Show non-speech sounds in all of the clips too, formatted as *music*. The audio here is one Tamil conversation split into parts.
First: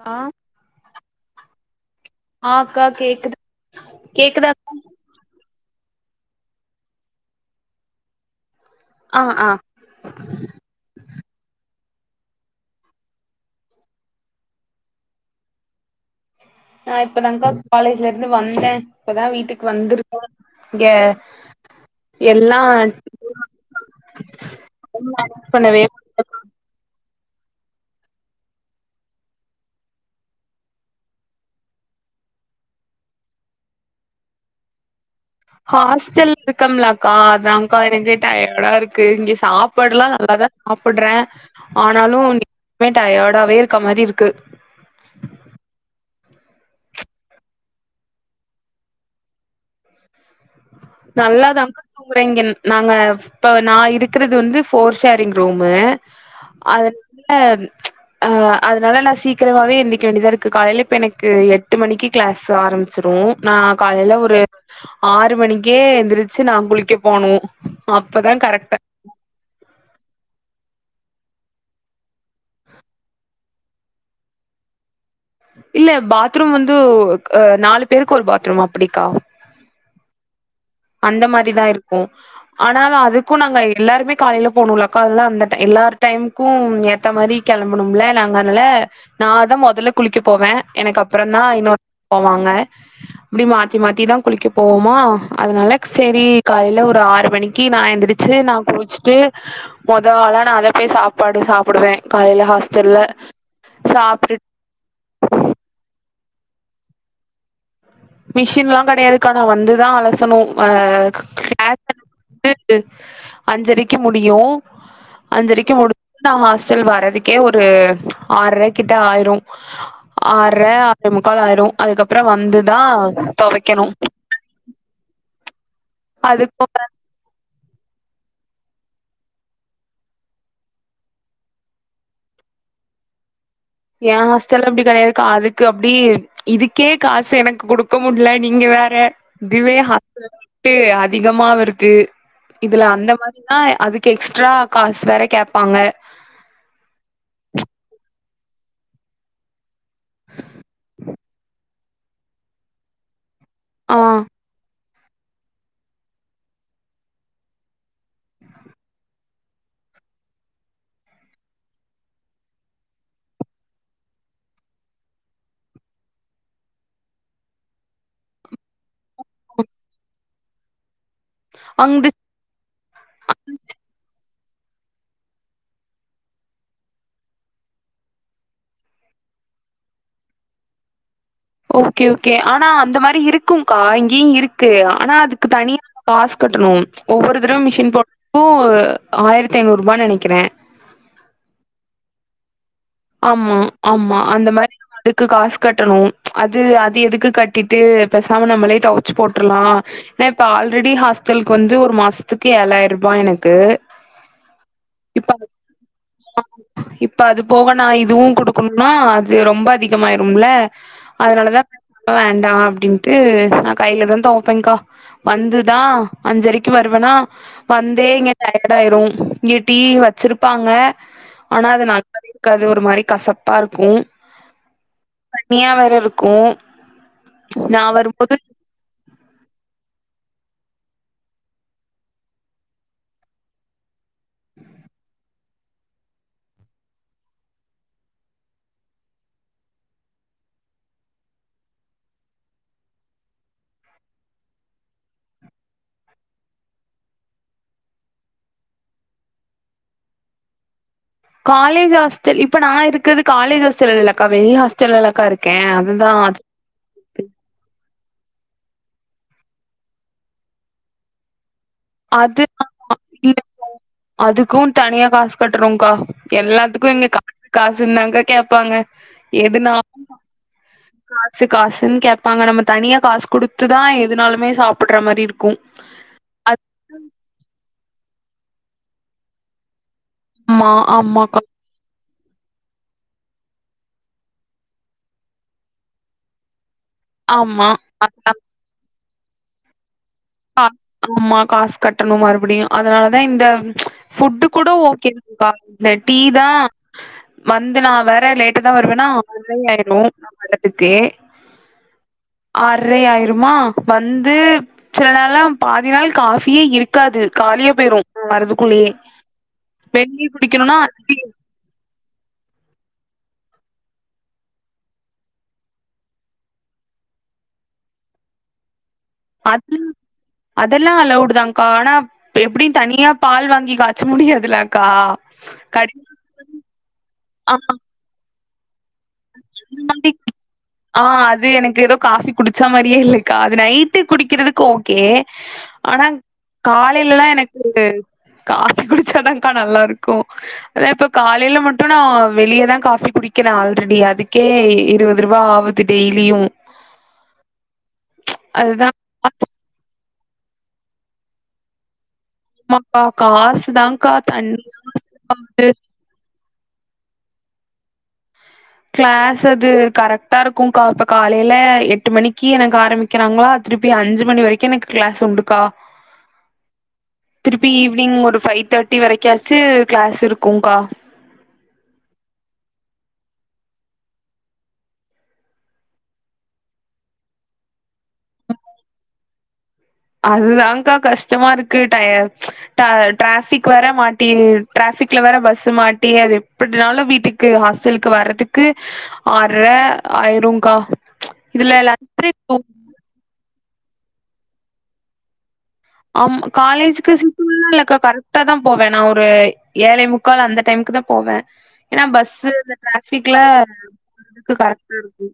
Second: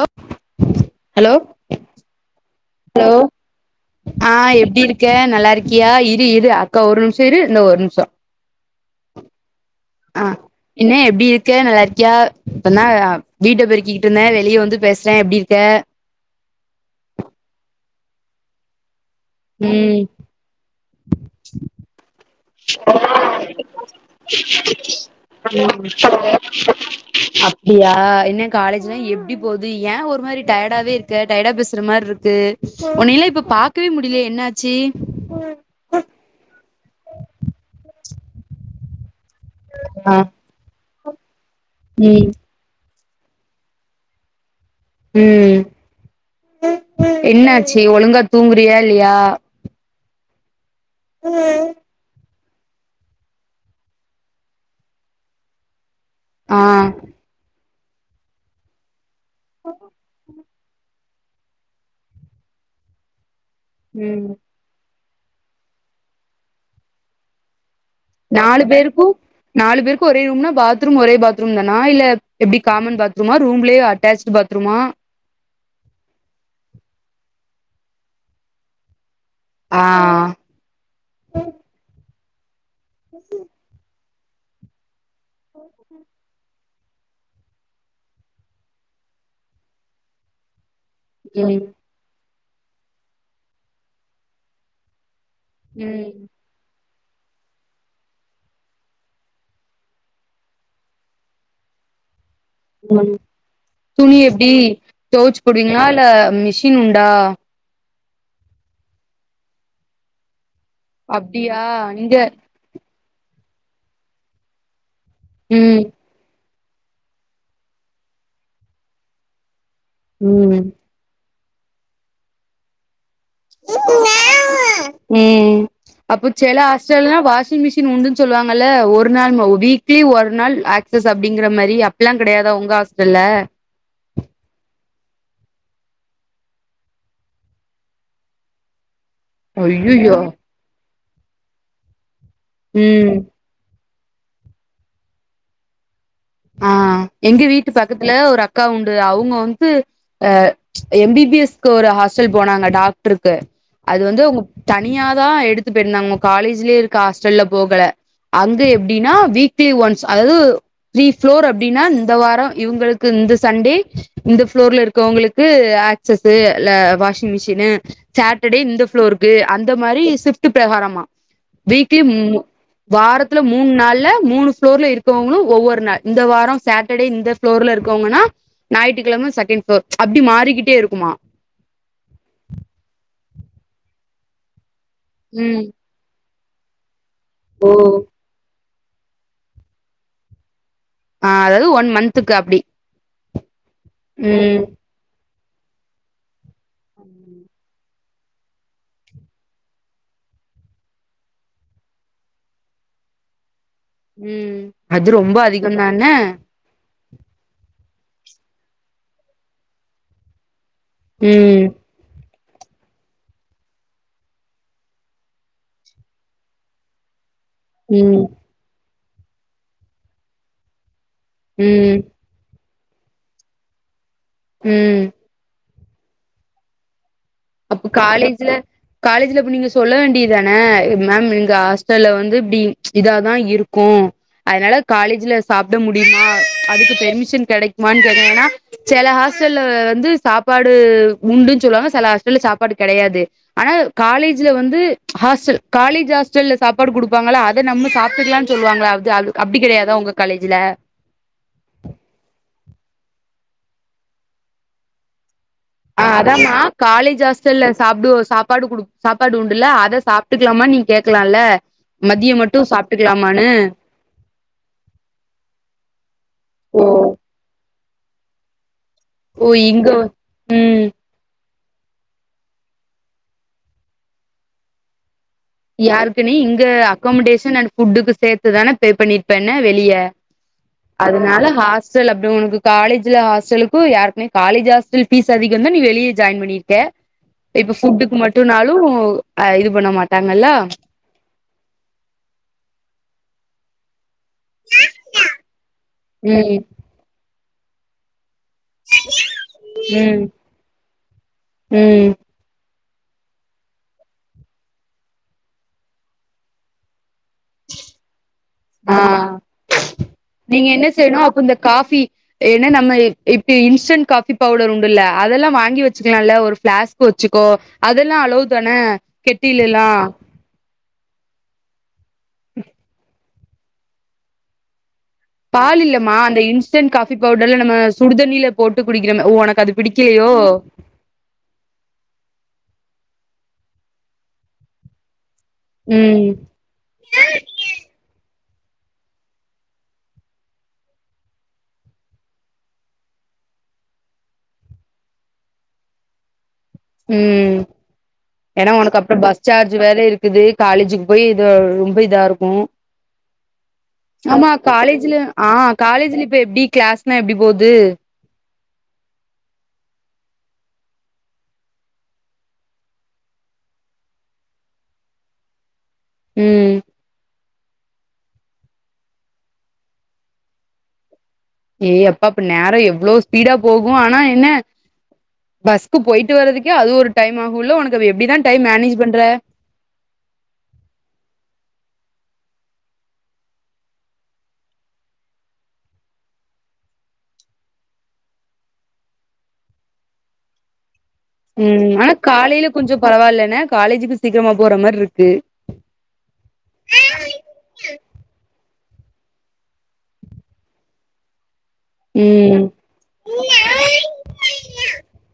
ஓ ஹலோ ஆ அக்கா ஹலோ கேக்குது ஆ கேக்குதா எப்டி இருக்க நல்லாரிக் கியா இரு இரு அக்கா ஒரு நிமிஷோ இரு இந்த ஒரு நிம்ஷோ ஆ ஆ ஆ என்ன எப்டி இரு க்க நல்லா இருக்கியா இப்பதா வீட்ட பெருக்கிக்கிட்டு இருந்தே வெளியே வந்து பேசுறே எப்டி இருக்கெ நா இப்பதாக்கா காலேஜ்ல இருந்து வந்தே இப்பதா வீட்டுக்கு ம் வந்துருக்கோ இங்க எல்லா ரிலாக்ஸ் பண்ணவே அப்டியா என்ன காலேஜ்லா எப்டி போது யான் ஒரு மாரி டயடாவே இருக்க டயடாவே பேசுற மாரி இருக் து உன்னல்லா இப்ப பாக்கவே முடியலே என்னாச்சு ஹாஸ்டல் இருக்கம்லாக்கா அதான்கா எனங்கெ டயர்டா இருக்கு இங் சாப்பாடலா ஆ நல்லாதா சாப்படுறே ஆனாலு ம் பே டயார்டாவே இருக்க மாரி இருக்கு ம் என்னாச்சு ஒழுங்கா தூங்குறியா இல்லயா நல்லாதாக்கா தூங்கறேங் நாங்கள் இப்ப நா இருக்கிறது வந்து ஃபோர் ஷேரிங் ரூம்மு ஆ அதனால ச் ஆ அதனால நா சீக் கிரமாகவே எந்திக்க வேண்டியதா இருக்கு காலையில இப்போ எனக்கு எட்டு மணிக்கு கிளாஸ் ஆரம்பிச்சுரு நா காலையில ம் ஒரு ஆறு மணிக்கே எந்திரிச்சு நா குளிக்க போனு அப்பதா நாலு கரெக்டா பேருக்கு நாலு பேருக்கு ஒரே ரூம்னா பாத்ரூம் ஒரே பாத்ரூம் தானா இல்ல எப்டி காமன் பாத்ரூமா ரூம்லயே அட்டாச்சுட் பாத்ரூமா இல்ல பாத்ரூம் வந்துவு நாலு பேருக்கு ஒரு பாத்ரூம் அப்டிக்கா ஆ அந்த மாரிதா இருக்கு ஆனாலு அதுக்கு நாங்க எல்லாருமே காலையில போனுல அக்கா அதெல்லா அந்த டை எல்லாரரு டைம் க்கு ஏத்த மாரி கெளம்பனும்ல நாங்க அதனால நா தா மெதல்ல குளிக்க போவே எனக்கு அப்புறோ தா ம் இன்னொரு போவாங்க அப்டி மாத்தி மாத்திதா குளிக்க போவோமா அதனால ம் செரி காலையில ஒரு ஒரு ஆறு மணிக்கி நா எந்துதிரிச்சு நா குளிச்சுட்டு மொத ஆளா நா அத போய் சாப்பாடு சாப்புடுவே காலைல ஹாஸ்டல்ல உம் துணி சாப்ட்டுட் எப்டி தொவச்சு போடுவீங்களா இல்ல மிஷின் உண்டா மிஷின் எல்லா கெடையாதுக்கா நா வந்துதா அலசணு ஆ அப்டியா இங்க *unintelligible* அஞ்சரிக்கு முடியு அஞ்சரிக்கு ம் முடிசு நா ஆஸ் செல் வர்துக்கே ஒரு ஆறரை கிட்ட ஆயிரு ஆற ம் ஆற முக் க்காலயிரு அதுக்கப்புறோ வந்துதா தொவைக்கணு அப்ப செல அதுக்கு ஆஸ்டலுனா வாஷிங் மிஷின் உண்டு சொல்லுவாங்கல்ல ஒரு நாள் வீக்லி ஒரு நாள் ஆக்டர்ஸ் அப்டிங்கிற மாரி அப்பெல்லா கெடையாத ஒங்க ஹாஸ்ட்டல ஆ ஏன் ஹாஸ்டல்ல அப்டி கெடையாதுக்கு அப்டி இதுக்கே காசு எனக்கு கொடுக்க முடியல நீங்க வே வேற திவே அய்யய்யோ ஹாஸ்டல்லவிட்டு அதிகமா வருது இதுல அந்த ம் மாரிதா அதுக்கு எக்ஸ்ட்ரா காசு வேற கேட்பாங்க ஆ எங்க வீட்டு பக்கத்துல ஒரு ஆ அக்கா உண்டு அவங்க வந்து எம் பி பி எஸ் க்கு ஒரு ஹாஸ்டல் போனாங்க டாக்டருக் கு ஆ அது வந்து அவுங்க தனியாதா எடுத்து போயிருந்தாங்க காலேஜிலயே இருக்க ஹாஸ்டல்ல போகல அங்க எப்டின்னா வீக்லி ஒன்ஸ் அதாது த்ரீ ஃப்ளோர் அப்டின்னா இந்த வாரோ இவுங்களுக்கு இந்த சண்டே இந்த ஃப்ளோர்ல இருக்கவங்களுக்கு அ ஆக்சசு ல வாஷிங் மிஷினு சாட்டர்டே இந்த ஃப்ளோரு க்கு அந்த மாரி ஷிப்ட்டு பிரகாரமா வீக்லி அங்து ம்மு வாரத்துல மூண் நாள்ல மூணு ஃப்ளோர்ல இருக்கவங்களு ஒவ்வொரு னா இந்த வாரோ சாட்டர்டே இந்த ஃப்ளோர்ல இருக்கவங்கன்னா ஞாயிற்றுக்கிழம செகேண்ட் ஃப்ளோர் அப்டி மாறிக்கிட்டே இருக்குமா ஓகே ஓகே ஆனா அந்த மாரி இருக்கும்கா இங்கேயு இருக்கு ஆனா அதுக்கு ம் தனியான காசு கட்டணு ஒவ்வொரு தறவ ஓ மிஷின் போட்றப்ப ஆயிரத்தி ஐநூறு ரூபானு நெனைக்கிறே அ அதாது ஒன் மந்த்துக்கு அப்டி ஆமா ஆமா அந்த ம் மாரி வந்து க்கு காசு கட்டணு அது அது எதுக்கு கட்டிட்டு பைசாம நம்மளே தொவச்சி போட்ருலா ஏ இப்ப ஆல்ரெடி ஹாஸ்டலுக்கு வந்து ஒரு மாசத்துக்கு ஏழாயிர ரூபா எனக்கு அது இப்ப ரொம்ப அதிகம் தானே நா இதுவு குடுக்கணும்னா அது ரொம்ப அதிகமாயிரும்ல அதனாலதா ம் வேண் நா அப்டின்ட்டு நா கையில தா தொவைப்பேன்கா வந்துதா அஞ்சரைக்கு வருவேனா வந்தே ம் இங்க டயர்ட் ஆயிரு இங்க டீ வச்சிருப்பாங்க ஆனா ம் நல்லாவே அது ஒரு மாரி கசப்பா இருக்கு ம் தனியா வேற இருக்கோ அப்ப காலேஜ்ல காலேஜ்ல அப்ப நீங்க சொல்ல வேண்டி தானே மேம் இங்க ஹாஸ்டல்ல வந்து இப்டி இதாதா இருக்கு அதனால காலேஜ்ல சாப்ட முடியுமா அதுக்கு பெர்மிஷன் கெடைக்குமான்னு கேட்டிங்கன்னா சேல ஹாஸ் ஹாஸ்டல்ல வந்து சாப்பாடு உண்டுன்னு சொல்லுவாங்க சில ஹாஸ்டல்ல சாப்பாடு கெடையாது ஆனா காலேஜில வந்து ஹாஸ்டல் காலேஜ் ஹாஸ்டல சாப்பாடு குடுப்பாங்க னால அத நம்ம சாப்புட்டுக்கலான்னு சொல்லுவாங்கல்ல அது அ அப்டி கெடையாதா உங்க காலேஜ்ல காலேஜ் ஹாஸ்டல் இப்ப நா இருக்கறது காலஜ் ஹாஸ்டல் இல்ல லக்கா வெளிய ஹாஸ்டல்ல லக்கா இருக் அ அதாம காலேஜ் ஹாஸ்டல்ல சாப்டுவோ சாப்பாடு குடு சாப்பாடு உண்டுல்ல அத சாப்டுக்கலாம நீங்க கேக்கலாம்ல மதியம் மட்டு சாப்டுக்கலாமான்னு அதுக்கும் தனியா காசு கட்டுறோங்கா எல்லாத்துக்கு இங்க காசு காசு காசுன்னாங்க கேட்பாங்க ஓ இங்க எதுனாலு ம் காசு காசு காசுன்னு கேட்பாங்க நம்ம தனியா காசு குடுத்துதா எதுனாலுமே சாப்புட்ற மாரி இருக் யாருக்குனே இங்க அக்கமண்டேஷன் அண்ட் ஃபுட்டுக்கு சேத்துதானே பே பண்ணிருப்பேன்ன வெளிய ஆமா ஆமாக்கா அதனால ஹாஸ் ஹஸ்டல் அப்டோ உனக்கு காலேஜில ஹாஸ்டலுக்கு ஏற்கனவே காலேஜ் ஹாஸ்டல் ஃபீஸ் அதிகன் தா நீ வெளியே ஜாயின் பண்ணிரு க ஆமா இப்ப ஃபுட்டுக்கு அது நம்ம மட்டுனாலு அ இது பண்ண மாட்டாங்கலா காஸ் கட்டணு மறுபடியு அதனாலதா இந்த ஃபுட்டு கூட ஓகேக்கா இந்த டீ தா ம் வந்த நா வேற லேட் ட்டா தா வருவேனா *inaudible* ஆயிரு நா ம் வரத்துக்கே ம் அ ரை ஆயிருமா வந்து மிச்ச நாள்ல பாதி நாள் காஃபியே இருக்காது காலியா போயிரு வரதுக்குள்ளயே ஆ வெளிய நீங்க குடிக்கணும்னா என்ன செய்ணு அதுலயே அப்ப இந்த காஃபி என்ன நம்ம இப்ப இன்ஸ்டன்ட் காஃபி பவுடர் உண்டுல்ல அதெல்லா வாங்கி வச்சிக்கலாம்ல ஒரு பிளாஸ்க் வச்சிக்கோ அதெல்லா அளவு தானே அதல் அதெல்லா அலவுட்டு தான்கா ஆனா எப்டி தனியா பால் வாங் வாங்கி காய்ச முடியதுல்ல அக்கா பால் இல்லம்மா அந்த இன்ஸ்டன்ட் காஃபி பவுடர்ல ஆமா. நம்ம சுடு தண்ணில ஆ அது எனக்கு ஏதோ காஃபி குடிச்ச மாரியே இல்லக்கா அது நைட்டு குடிக்கிறதுக்கு ஓகே ஆனா ம் காலையிலல்லா எனக்கு காஃபி குடிச்சாதாக்கா நல்லாருக்கு அதா இப்ப காலையில மட்டு நா வெளியதா காஃபி குடிக்கிற ஆல்ரெடி அதுக்கே இருவது ரூபா ஆவுது டெய்லியு ம் ஏன்னா அதுதான் ஒனக்கு அப்புற பஸ் காசு சார்ஜு வேற இருக் குது காலேஜுக்கு போய் இது ரொம்ப இதா இருக் கும் ஆமாக்கா காசு தான்க்கா ஆமா தண்ணிலாம் காலேஜுல ஆ செலவாவுது. காலேஜ்ல இப்ப எப்டி கிளாஸ்னா எப்டி போது கிளாஸ் அது கரெக்டா இருக்குக்கா இப்ப காலையில எட்டு மணிக்கி எனக்கு ஆரம்பிக்கிறாங்களா திருப்பி அஞ்சு மணி வரைக்கு எனக்கு கிளாஸ் உண்டுக்கா ம் திருப்பி ஈவினிங் ஒரு ஃபைவ் தேர்ட்டி வரைக்காச்சு கிளாஸ் இருக்குங்க்கா ஏய் அப்பா அப்ப நேர எவ்ளோ ஸ்பீடா போகு ஆனா என்ன பஸ்க்கு போயிட்டு வர்றதுக்கே அது ஒரு டைம் ஆகுல்ல ஒனக்கு அப்ப எப்டிதா டைம் மேனேஜ் பண்ற அதுதான்கா கஷ்டமா இருக்கு டய ட டிராஃபிக் வேற மாட்டி டிரா ஃபிக்ல வேற பஸ்ஸு மாட்டி அது எப்டினாலும் வீட்டுக்கு ஹாஸ்டலுக்கு வரதுக்கு ஆர்ற ஆயிருங்க்கா ம் ஆனா காலையில கொஞ்ச பரவாயில்லன்ன காலேஜுக்கு சீக்கிரமா போற மாரி இருக்கு ஆமா காலேஜுக்கு *inaudible* இல்லக்கா கரெக்டாதா போவ நா ஒரு ஏழேமுக்கால் அந்த டைமுக்கு தா போவ ஏன்னா பஸ்ஸு ம் இந்த டிராஃபிக்ல போறதுக்கு கரெக்ட்டா இருக்கு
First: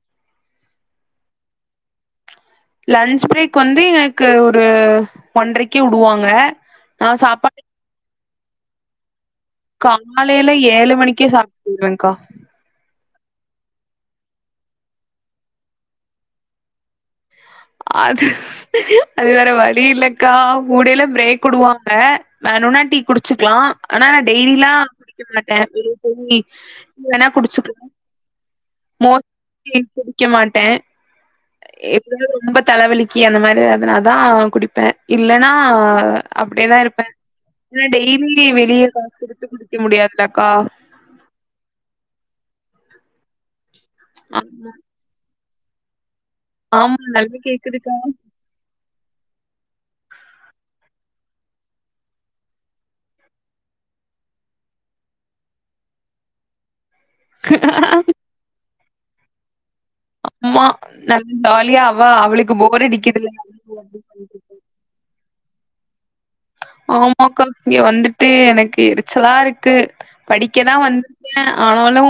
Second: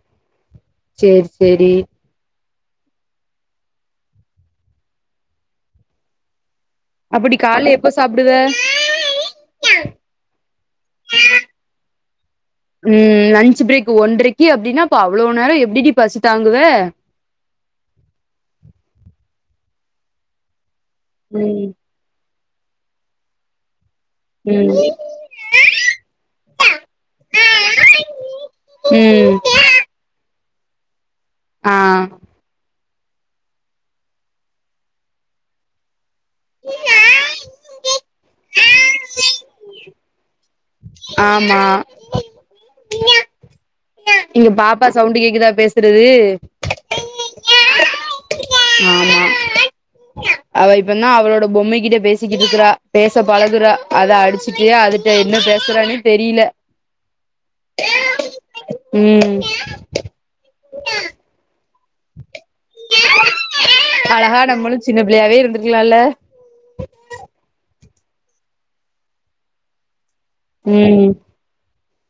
சேரி சேரி லன்ச் பிரேக் வந்து எனக்கு ஒரு ஒன்றைக்கு உடுவாங்க அப்ப நீ கால்ல எப்ப சாப்டுவ காலையில ஏழு மணிக்கே சாப்ட்டுருவேக்கா ம் லன்ச்சு பிரேக் ஒன்றைக்கு அப்டின்னா அப்போ அவ்ளோ நேர எப்படிடி பசி தாங்குவ அது அது வேற வழி இல்லக்கா முடையில பிரேக் ம் உடுவாங்க வேணுன்னா டீ குடிச்சுக்கலா ஆனா நா டெய்லிலா ம் குடிக்க மாட்ட வெளியே போய் டீ வேணா குடிச்சுக்க ம் மோஸ்லி குடிக்க மாட்ட ஆ எப்ப தலைவலிக்கி அந்த மாரி எதனாதா குடிப்ப இல்லன்னா அப்டியேதா இருப்ப ஏனா டெய்லி வெளிய காஸ் குடுத்து குடிக்க முடியாதுல்லக்கா ஆமா இங்க ஆமா பாப்பா சவுண்டு கேக்குதா பேசுறது ஆமா நல்லா கேக்குதுக்கா ஏன்னா அவளோட பொம்மைக்கிட்ட பேசிக்கிட்டுருக்கிறா பேச பழகுறா அத அடிச்சுட்டு அதுட்ட என்ன பே சுறான்னே தெரியல ம் ஆமா நல்லா ஜாலியா அவ அவளுக்கு போர் அடிக்குதுல்ல அழகா நம்மளு சின்ன பிள்ளையாவே இருந்துருக்கலால்ல ஆமாக்கா இங்க வந்துட்டு எனக்கு எரிச்சலா இருக்கு படிக்கதா ம் வந்துருக்கே ஆனாலு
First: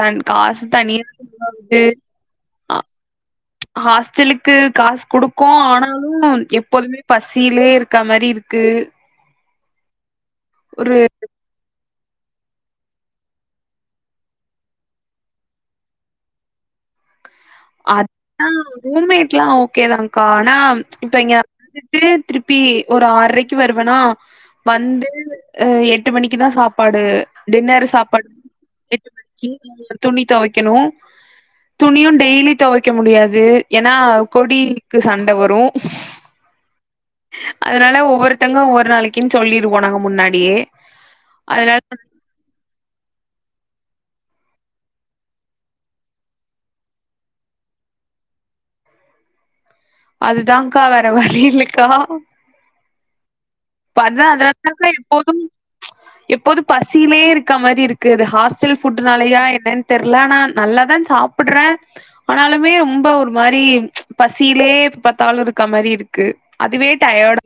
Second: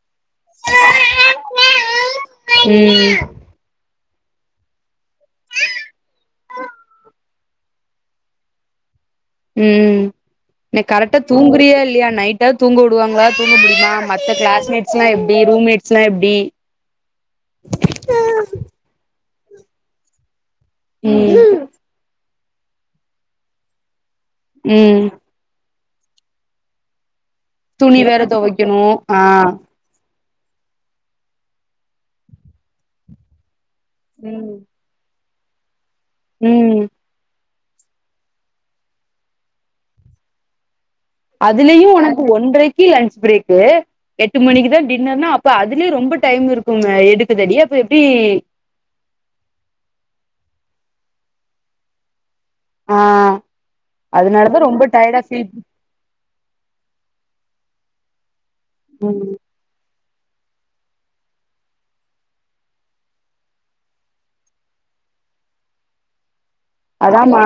தன் காசு தனி *inaudible* போகுது ஆ ம் ஹாஸ் டலுக்கு காசு குடுக்கு ஆனாலு எப்போதுமே பசியிலே இருக்க மாரி இருக்கு ம் என்ன ஒரு கரெக்டா தூங்குறியா இல்லையான் நைட்டாவுது தூங்க உடுவாங்களா தூங்க முடியமா மத்த கிளாஸ்மேட்ஸ்லா எப்டி ரூம்மேட்ஸ்லா எப்டி அதுதா ரூம்மேட்லா ஓகேதான்கா ஆனா இப்ப இங்க ம் வந்துட்டு திருப்பி ஒரு ஆறரைக்கு வருவனா ம் வந்து எட்டு மணிக்குதா சாப்பாடு டின்னர் துணி வேற சாப்பாடு துவைக்கணு எட்டு ஆ மணிக்கு துணி தொவைக்கணு துணியு டெய்லி தொவைக்க முடியாது ஏனா கொடிக்கு சண்ட வரு ம் அதனால ஒவ்வொருத்தங்க ஒவ்வொரு நாளைக்குனு சொல்லிருவோ நாங்க முன்னாடியே அதனால அதுலயு உனக்கு ஒன்றரைக்கு லன்ச் பிரேக்கு எட்டு மணிக்குதா டின்னர்னா அப்ப அதுலயு ரொம்ப டைம் இருக்குமே எடுக்கதடி அப்ப எப்டி அதுதான்கா வேற வழி இல்லக்கா ஆ இப்ப அதுதா ரொம்ப அதனாலதா டயர்டா எப்போதும் ஃபீல் எப்போது பசியிலயே இருக்க மாரி இருக்கு இந்த ஹாஸ் சில் ஃபுட் ம் நாளயா என்ன தெர்ல ஆனா நல்லாதா சாப்டுறே ஆனாலுமே ரொம்ப ஒரு மாரி பசிலயே எப்ப பாத்தாலு இருக்க மாரி இருக்கு அதுவே அதாமா டயர்டா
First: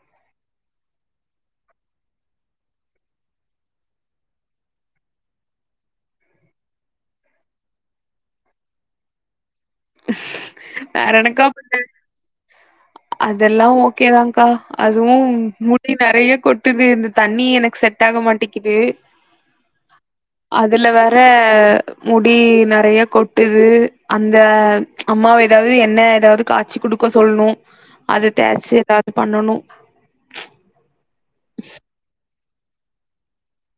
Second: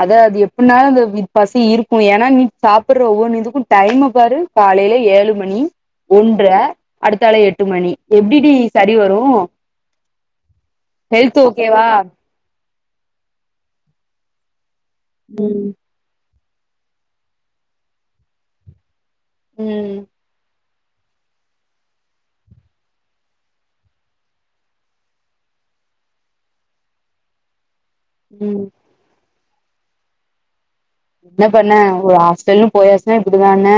அத அது எ முன்னாலெல்லா அந்த பசி இருக்கு ஏனா நீ சாப்டுற ஒவ்வொன்னு இதுக்கு டைமு பாரு காலைல ஏழு மணி ஒன்ற அடுத்தாள எட்டு மணி எப்டிடி சரி வரு வேற ஹெல்த் எனக்கா ஓகே பண்ண வா அதெல்லா ஓகேதான்க்கா அதுவு ம் முடி நெறயா கொ ட்டுது இந்த தண்ணி எனக்கு செட் ஆக மாட்டீக்கிது ம் அதுல வேற முடி நெறயா கொட்டுது அந்த அம்மாவ எதாவது எண்ணெ எதாவது காச்சி குடுக்க சொல்ணு அது தேச்சு எதாவது பண்ணனு என்ன பண்ணே ஒரு ஹாஸ்டல்லுன் போயாச்சுனா இப்டிதாணே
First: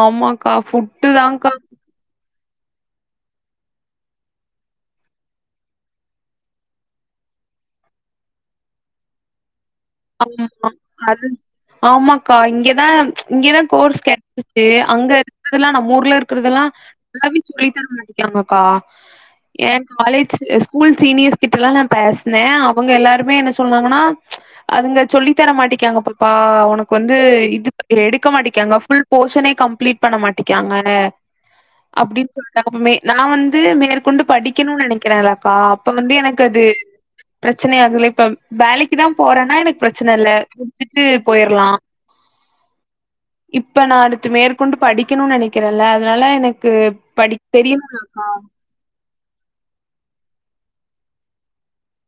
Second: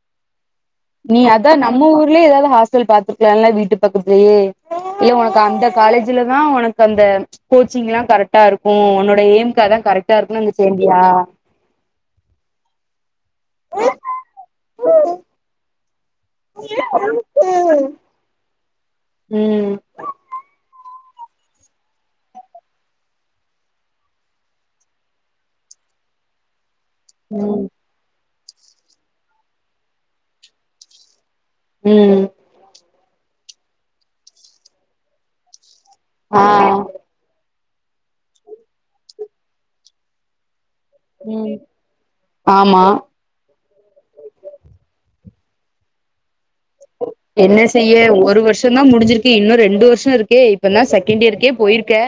ஆமாக் நீ அதா நம்ம ஊர்லயே ஏதாவது ஹாஸ் ஹாஸ்டல் பாத்திருக்கலால்ல வீட்டு பக்கத்துலயே இல்ல உனக்கு அந்த காலேஜ்லதா உனக்கு அந்த கோ கோச்சிங் எல்லா கரெக்டா இருக்கு உன்னோட எய்ம்க்கு அதா கரெக்டா இருக்குனு ஆமா உனக்கு தெரியலயா அது ஆமாக்கா இங்கதா இங்கதா கோர்ஸ் கெடச்சுச்சு அங்க இருக்கிறதெல்லா நம்ம ஊர்ல இருக்கிறதெல்லா நல்லாவே சொல்லித் தர மாட் *inaudible* ஆமாக்கா ம் என் காலேஜ் ஸ் ஸ்கூல் சீனியர்ஸ் கிட்ட எல்லா நா பேசினே அவுங்க எல்லாருமே என்ன சொன்னாங்கன்னா அதுங்க சொல்லித் தர மாட்டிக்காங்க பாப்பா உனக்கு வந்து ம் இது எடு எடுக்க மாட்டிகாக ஃபுல் போஷனே கம்ப்ளீட் பண்ண மாட்டிக்காங்க ம் அப்டின்னு சொல்ட்டாங்க மே நா வந்து மேற்கொண்டு படிக்கணுனு நெனக்கிறேன்லக்கா அப்ப வந்து எனக்கு ஆ அது பிரச்சன ஆகுதல்ல இப்ப வேலைக்குதா போறன்னா எனக்கு பிரச்சன இல்ல துக்கு ம் போயிர்லா ஆமா இப்ப நா அடுத்து மேற்கொண்டு படிக்கணுனு நென க்கிறல அதனால எனக்கு படி என்ன தெரியணு செய்ய ஒரு வருஷோந்தா முடிஞ்சிருக்கு இன்னு ரெ ண்டு வருஷோ இருக்கே இப்பனா செகண்ட் இயர்கே போயிருக்கே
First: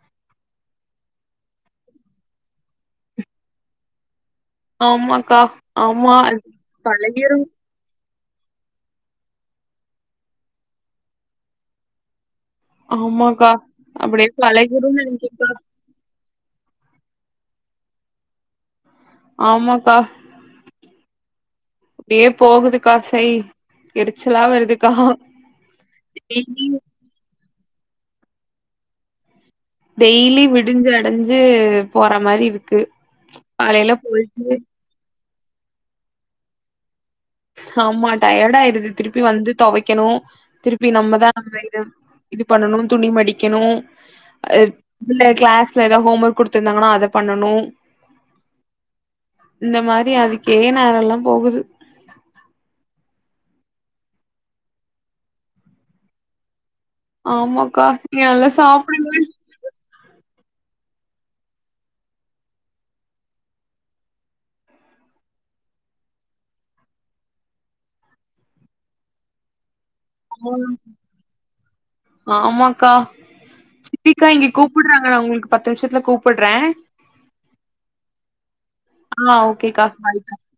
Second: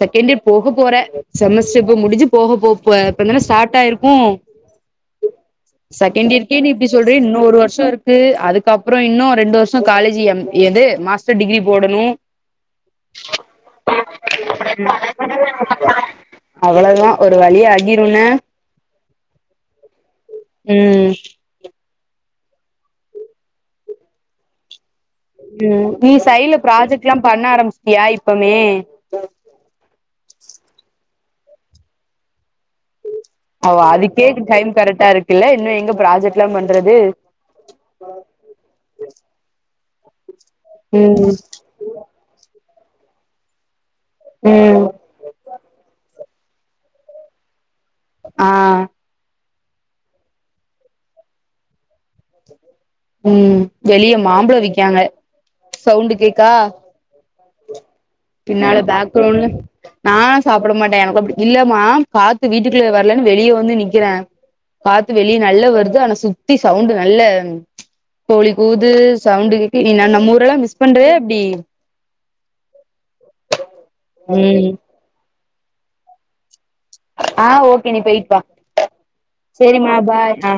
செகண்ட் இயர் போக போற செமஸ்டர் இ முடிஞ்சு போக போ இப்பதான ஸ்டார்ட் ஆயிருக்கு ஆமாக்கா ஆமா செகண்ட் இயர்க்கே நீ இப்டி சொல்றயே பழகிரு இன்னு ஒரு வருஷோ இருக்கு க்கு அதுக்கப்பறோ இன்னு ரெண்டு வருஷோ காலேஜ் எம் எது மாஸ்டர் டிகிரி போடணு ஆமாக்கா அப்டியே பழகிருனு நெனக்கா அவ்ளதா ஒரு வழி ஆகிரு என்ன ஆமாக்கா உம் அப்டியே போகுதுக்கா சை எரிச்சலா வருதுக்கா ம் நீ சைடுல டெய்லி ப்ராஜெக்ட் எல்லா பண்ண ஆரம்பிச்சிடியா இப்பமே டெய்லி விடிஞ்சு அடஞ்சு போற மாறி இரு அது அதுக்கே டைம் கரெக்டா இருக்குல்ல இன்னும் எங்க ப்ராஜெக்ட் எல்லாம் பண்றது ஆமா டயர்ட் ஆயிருது திருப்பி வந்து துவைக்கணும் திருப்பி நம்மதான் ம் *unintelligible* வைரம் இது பண்ணணும் துணி மடிக்கணும் எப் ம் உள்ள கிளாஸ்ல ஏதா ஹோம் ஒர்க் குடுத்துருந்தாங்கன்னா அத பண்ணனும் ஆ இந்த மாறி அதுக்கே நேரம் எல்லாம் போகுது உம் வெளிய மாம்பழ விக்காங்க சவுண்டு கேக்கா ஆமாக்கா நீங்க நல்லா பின்னால சாப்டுங்க பேக்ரவுண்ட் நாயிஸ் சாப்பிட மாட்டேன் எனக்கு அப்படி இல்லம்மா காத்து வீட்டுக்குள்ளேயே வரலைன்னு வெளியே வந்து நிக்கிறேன் காத்து வெளிய நல்லா வருது ஆனா சுத்தி சவுண்ட் நல்ல இச் கோழி கூவுது சவுண்டு கே நீ நம் நம்மஊரெல்லாம் மிஸ் பண்றீயா எப்படி சிதிகா இங்க கூப்பிட்றாங்க உங்களுக்கு பத்து நிமிஷத்துல கூப்பிட்றேன் ஆ ஓகே நீ போயிட்டுவா ஆ ஓகேக்கா சரிமா பாய்க்கா பாய் ஆ